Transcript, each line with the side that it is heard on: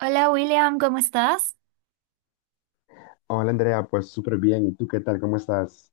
right: Hola William, ¿cómo estás?
left: Hola Andrea, pues súper bien. ¿Y tú qué tal? ¿Cómo estás?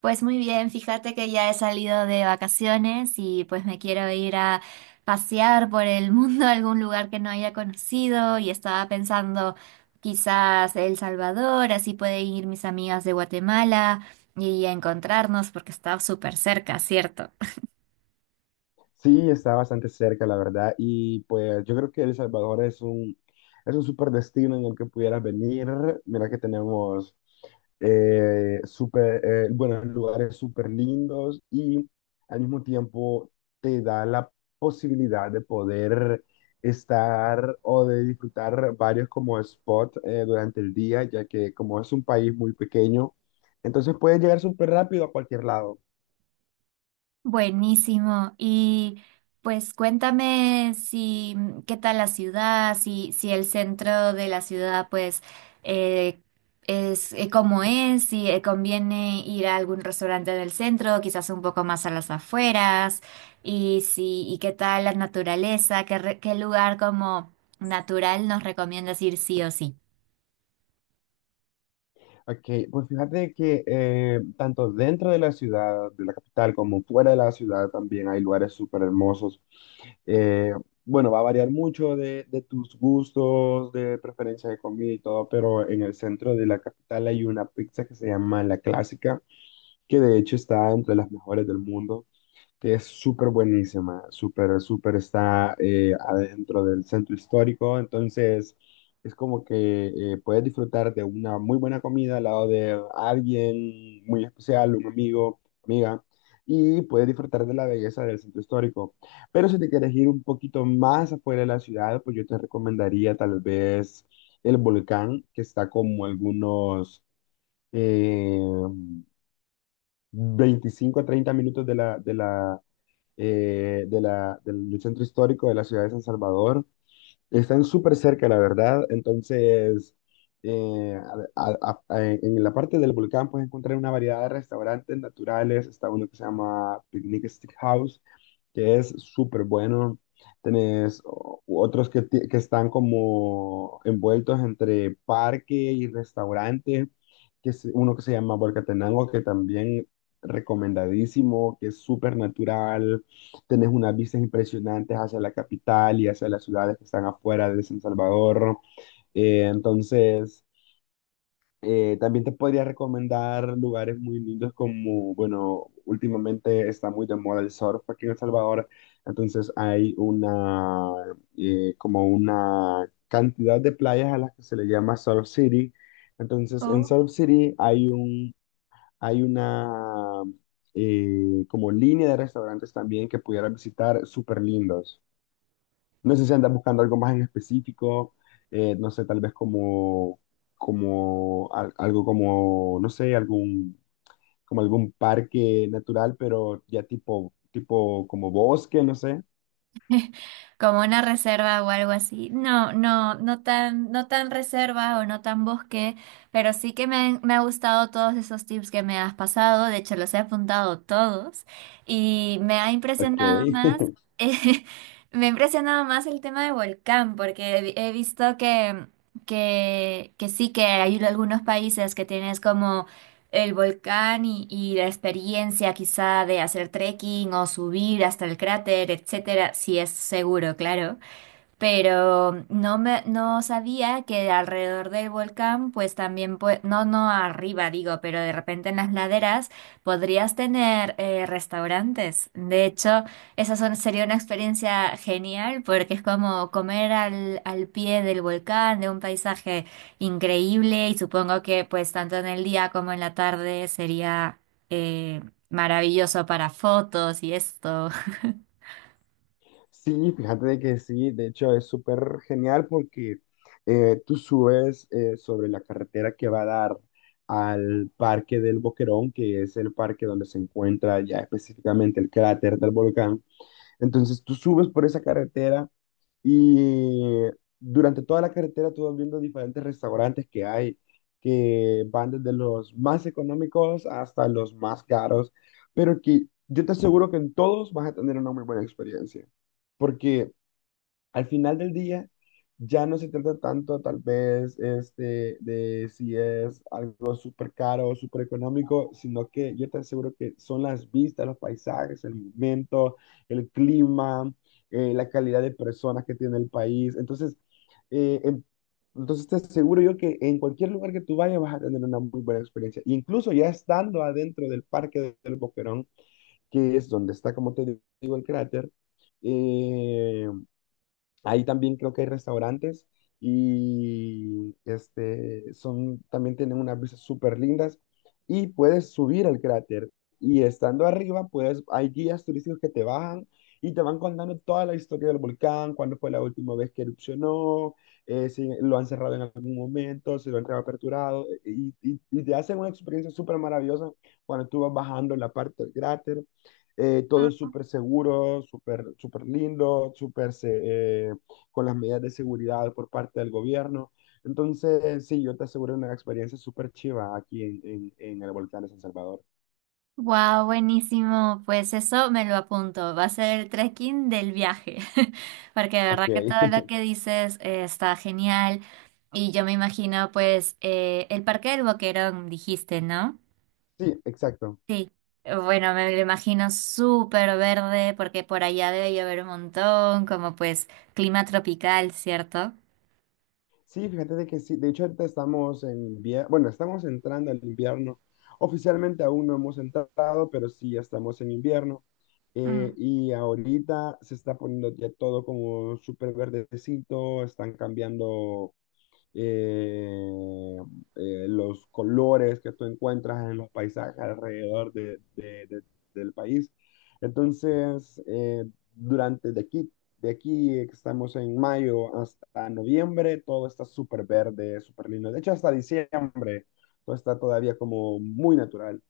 right: Pues muy bien, fíjate que ya he salido de vacaciones y pues me quiero ir a pasear por el mundo a algún lugar que no haya conocido y estaba pensando quizás El Salvador, así pueden ir mis amigas de Guatemala y encontrarnos porque está súper cerca, ¿cierto?
left: Sí, está bastante cerca, la verdad. Y pues yo creo que El Salvador es un súper destino en el que pudieras venir. Mira que tenemos súper, bueno, lugares súper lindos y al mismo tiempo te da la posibilidad de poder estar o de disfrutar varios como spots durante el día, ya que como es un país muy pequeño, entonces puedes llegar súper rápido a cualquier lado.
right: Buenísimo. Y pues cuéntame si mm, qué tal la ciudad, si el centro de la ciudad pues eh, es cómo es, si conviene ir a algún restaurante del centro, quizás un poco más a las afueras, y si, y qué tal la naturaleza, qué lugar como natural nos recomiendas ir sí o sí.
left: Ok, pues fíjate que tanto dentro de la ciudad, de la capital, como fuera de la ciudad también hay lugares súper hermosos. Eh, bueno, va a variar mucho de tus gustos, de preferencia de comida y todo, pero en el centro de la capital hay una pizza que se llama La Clásica, que de hecho está entre las mejores del mundo, que es súper buenísima, súper, súper está adentro del centro histórico, entonces es como que puedes disfrutar de una muy buena comida al lado de alguien muy especial, un amigo, amiga, y puedes disfrutar de la belleza del centro histórico. Pero si te quieres ir un poquito más afuera de la ciudad, pues yo te recomendaría tal vez el volcán, que está como algunos... eh, 25 a 30 minutos de la, de la, de la, del del centro histórico de la ciudad de San Salvador. Están súper cerca, la verdad. Entonces, eh, en la parte del volcán puedes encontrar una variedad de restaurantes naturales. Está uno que se llama Picnic Stick House, que es súper bueno. Tenés otros que están como envueltos entre parque y restaurante, que es uno que se llama Volcatenango, que también recomendadísimo, que es súper natural. Tenés unas vistas impresionantes hacia la capital y hacia las ciudades que están afuera de San Salvador. Entonces, también te podría recomendar lugares muy lindos como, bueno, últimamente está muy de moda el surf aquí en El Salvador. Entonces hay una, Como una cantidad de playas a las que se le llama Surf City. Entonces en
right: Oh.
left: Surf City hay un, hay una Como línea de restaurantes también que pudieras visitar súper lindos. No sé si andas buscando algo más en específico, no sé, tal vez algo como, no sé, como algún parque natural, pero ya tipo, tipo como bosque, no sé.
right: Como una reserva o algo así. No, no tan reserva o no tan bosque, pero sí que me ha gustado todos esos tips que me has pasado. De hecho, los he apuntado todos y me ha
left: Ok,
right: impresionado más. eh, Me ha impresionado más el tema de volcán, porque he visto que sí que hay algunos países que tienes como el volcán y la experiencia quizá de hacer trekking o subir hasta el cráter, etcétera, si es seguro, claro, pero no sabía que alrededor del volcán, pues también no arriba digo, pero de repente en las laderas podrías tener restaurantes. De hecho, sería una experiencia genial porque es como comer al pie del volcán, de un paisaje increíble, y supongo que pues tanto en el día como en la tarde sería eh, maravilloso para fotos y esto.
left: sí, fíjate de que sí, de hecho es súper genial porque tú subes sobre la carretera que va a dar al Parque del Boquerón, que es el parque donde se encuentra ya específicamente el cráter del volcán. Entonces tú subes por esa carretera y durante toda la carretera tú vas viendo diferentes restaurantes que hay, que van desde los más económicos hasta los más caros, pero que yo te aseguro que en todos vas a tener una muy buena experiencia, porque al final del día ya no se trata tanto tal vez este, de si es algo súper caro o súper económico, sino que yo te aseguro que son las vistas, los paisajes, el momento, el clima, la calidad de personas que tiene el país. Entonces, eh, en- entonces te aseguro yo que en cualquier lugar que tú vayas vas a tener una muy buena experiencia. Incluso ya estando adentro del Parque del Boquerón, que es donde está, como te digo, el cráter, eh, ahí también creo que hay restaurantes y este, son, también tienen unas vistas súper lindas y puedes subir al cráter y estando arriba, pues hay guías turísticos que te bajan y te van contando toda la historia del volcán, cuándo fue la última vez que erupcionó, si lo han cerrado en algún momento, si lo han reaperturado y te hacen una experiencia súper maravillosa cuando tú vas bajando la parte del cráter. Todo es súper seguro, súper súper lindo, eh, con las medidas de seguridad por parte del gobierno. Entonces, sí, yo te aseguro una experiencia súper chiva aquí en el volcán de San Salvador.
right: Wow, buenísimo. Pues eso me lo apunto. Va a ser el trekking del viaje. Porque de
left: Ok,
right: verdad que todo lo que dices, está genial. Y yo me imagino, pues, el Parque del Boquerón, dijiste, ¿no?
left: sí, exacto.
right: Sí. Bueno, me lo imagino súper verde, porque por allá debe llover un montón, como pues clima tropical, ¿cierto?
left: Sí, fíjate de que sí, de hecho ahorita estamos en invierno, bueno, estamos entrando al invierno. Oficialmente aún no hemos entrado, pero sí ya estamos en invierno. Y ahorita se está poniendo ya todo como súper verdecito, están cambiando eh, los colores que tú encuentras en los paisajes alrededor del país. Entonces, durante de aquí, de aquí que estamos en mayo hasta noviembre, todo está súper verde, súper lindo. De hecho, hasta diciembre, todo está todavía como muy natural.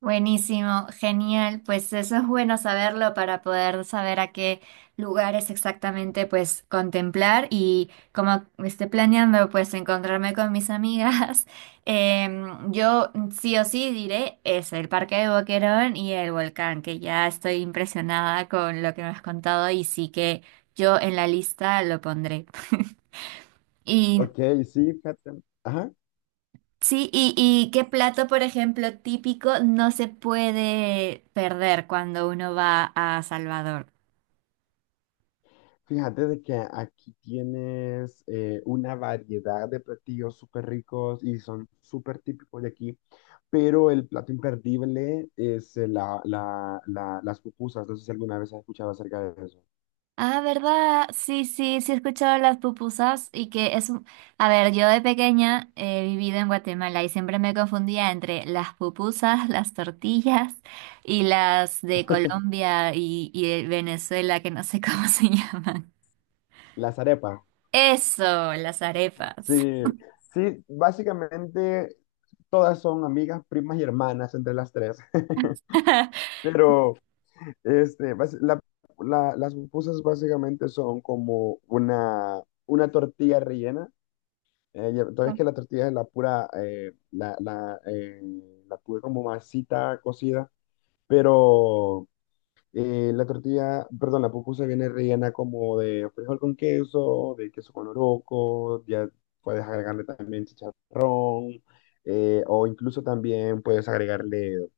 right: Buenísimo, genial. Pues eso es bueno saberlo para poder saber a qué lugares exactamente pues contemplar y como esté planeando pues encontrarme con mis amigas, yo sí o sí diré es el Parque de Boquerón y el volcán, que ya estoy impresionada con lo que me has contado y sí que yo en la lista lo pondré. Y
left: Ok, sí, fíjate. Ajá.
right: sí, y qué plato, por ejemplo, típico no se puede perder cuando uno va a Salvador.
left: Fíjate de que aquí tienes una variedad de platillos súper ricos y son súper típicos de aquí, pero el plato imperdible es las pupusas. No sé si alguna vez has escuchado acerca de eso.
right: Ah, ¿verdad? Sí, sí, sí, he escuchado las pupusas y que es un... A ver, yo de pequeña he vivido en Guatemala y siempre me confundía entre las pupusas, las tortillas y las de Colombia y de Venezuela, que no sé cómo se llaman.
left: Las arepas.
right: Eso, las arepas.
left: Sí, sí, básicamente todas son amigas, primas y hermanas entre las tres, pero este, bas- la- las pupusas básicamente son como una tortilla rellena. Todavía es que la tortilla es la pura, la pura como masita cocida, pero la pupusa viene rellena como de frijol con queso, de queso con loroco, ya puedes agregarle también chicharrón, o incluso también puedes agregarle,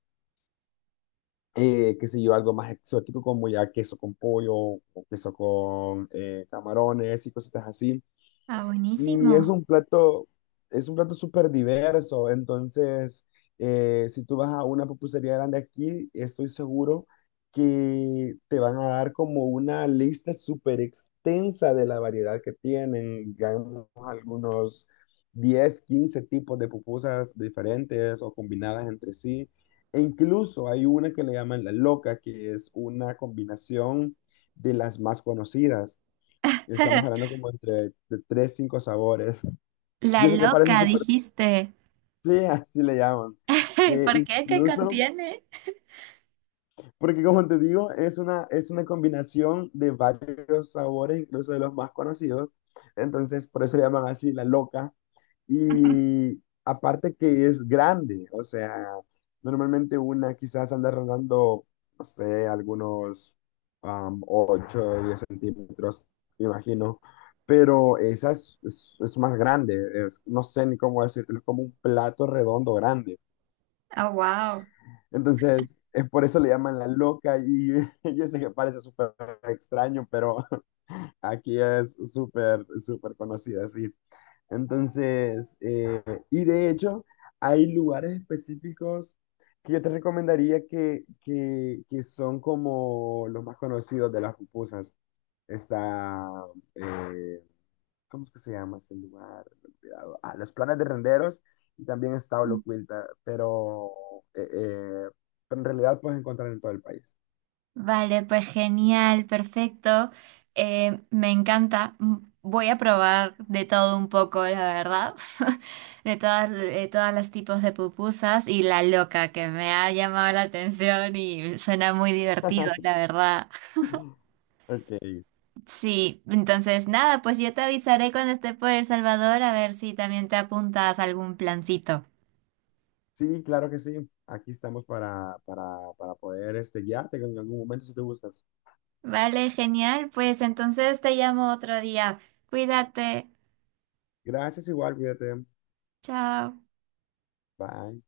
left: qué sé yo, algo más exótico como ya queso con pollo o queso con camarones y cositas así.
right: Ah,
left: Y
right: buenísimo.
left: es un plato súper diverso. Entonces, si tú vas a una pupusería grande aquí, estoy seguro que te van a dar como una lista súper extensa de la variedad que tienen. Digamos, algunos 10 15 tipos de pupusas diferentes o combinadas entre sí. E incluso hay una que le llaman la loca, que es una combinación de las más conocidas. Y estamos hablando como entre de 3, 5 sabores.
right: La
left: Yo sé que parece
right: loca,
left: súper
right: dijiste.
left: sí, así le llaman. Que
right: ¿Por qué? ¿Qué
left: incluso,
right: contiene?
left: porque como te digo, es una combinación de varios sabores, incluso de los más conocidos. Entonces, por eso le llaman así la loca. Y aparte que es grande, o sea, normalmente una quizás anda rondando, no sé, algunos 8 o 10 centímetros, me imagino. Pero esa es, es más grande, no sé ni cómo decirlo, es como un plato redondo grande.
right: Ah, wow.
left: Entonces, es por eso le llaman la loca y yo sé que parece súper extraño, pero aquí es súper, súper conocida, sí. Entonces, y de hecho, hay lugares específicos que yo te recomendaría que son como los más conocidos de las pupusas. Está eh, ¿cómo es que se llama este lugar? Me he olvidado. Ah, los planes de renderos y también está Holocuilta, eh, eh, pero en realidad puedes encontrar en todo el país.
right: Vale, pues genial, perfecto. Me encanta. M- voy a probar de todo un poco, la verdad. De todas las tipos de pupusas y la loca que me ha llamado la atención y suena muy divertido, la verdad.
left: Ok.
right: Sí, entonces nada, pues yo te avisaré cuando esté por El Salvador a ver si también te apuntas a algún plancito.
left: Sí, claro que sí. Aquí estamos para poder este, guiarte en algún momento si te gustas.
right: Vale, genial. Pues entonces te llamo otro día. Cuídate.
left: Gracias, igual, cuídate.
right: Chao.
left: Bye.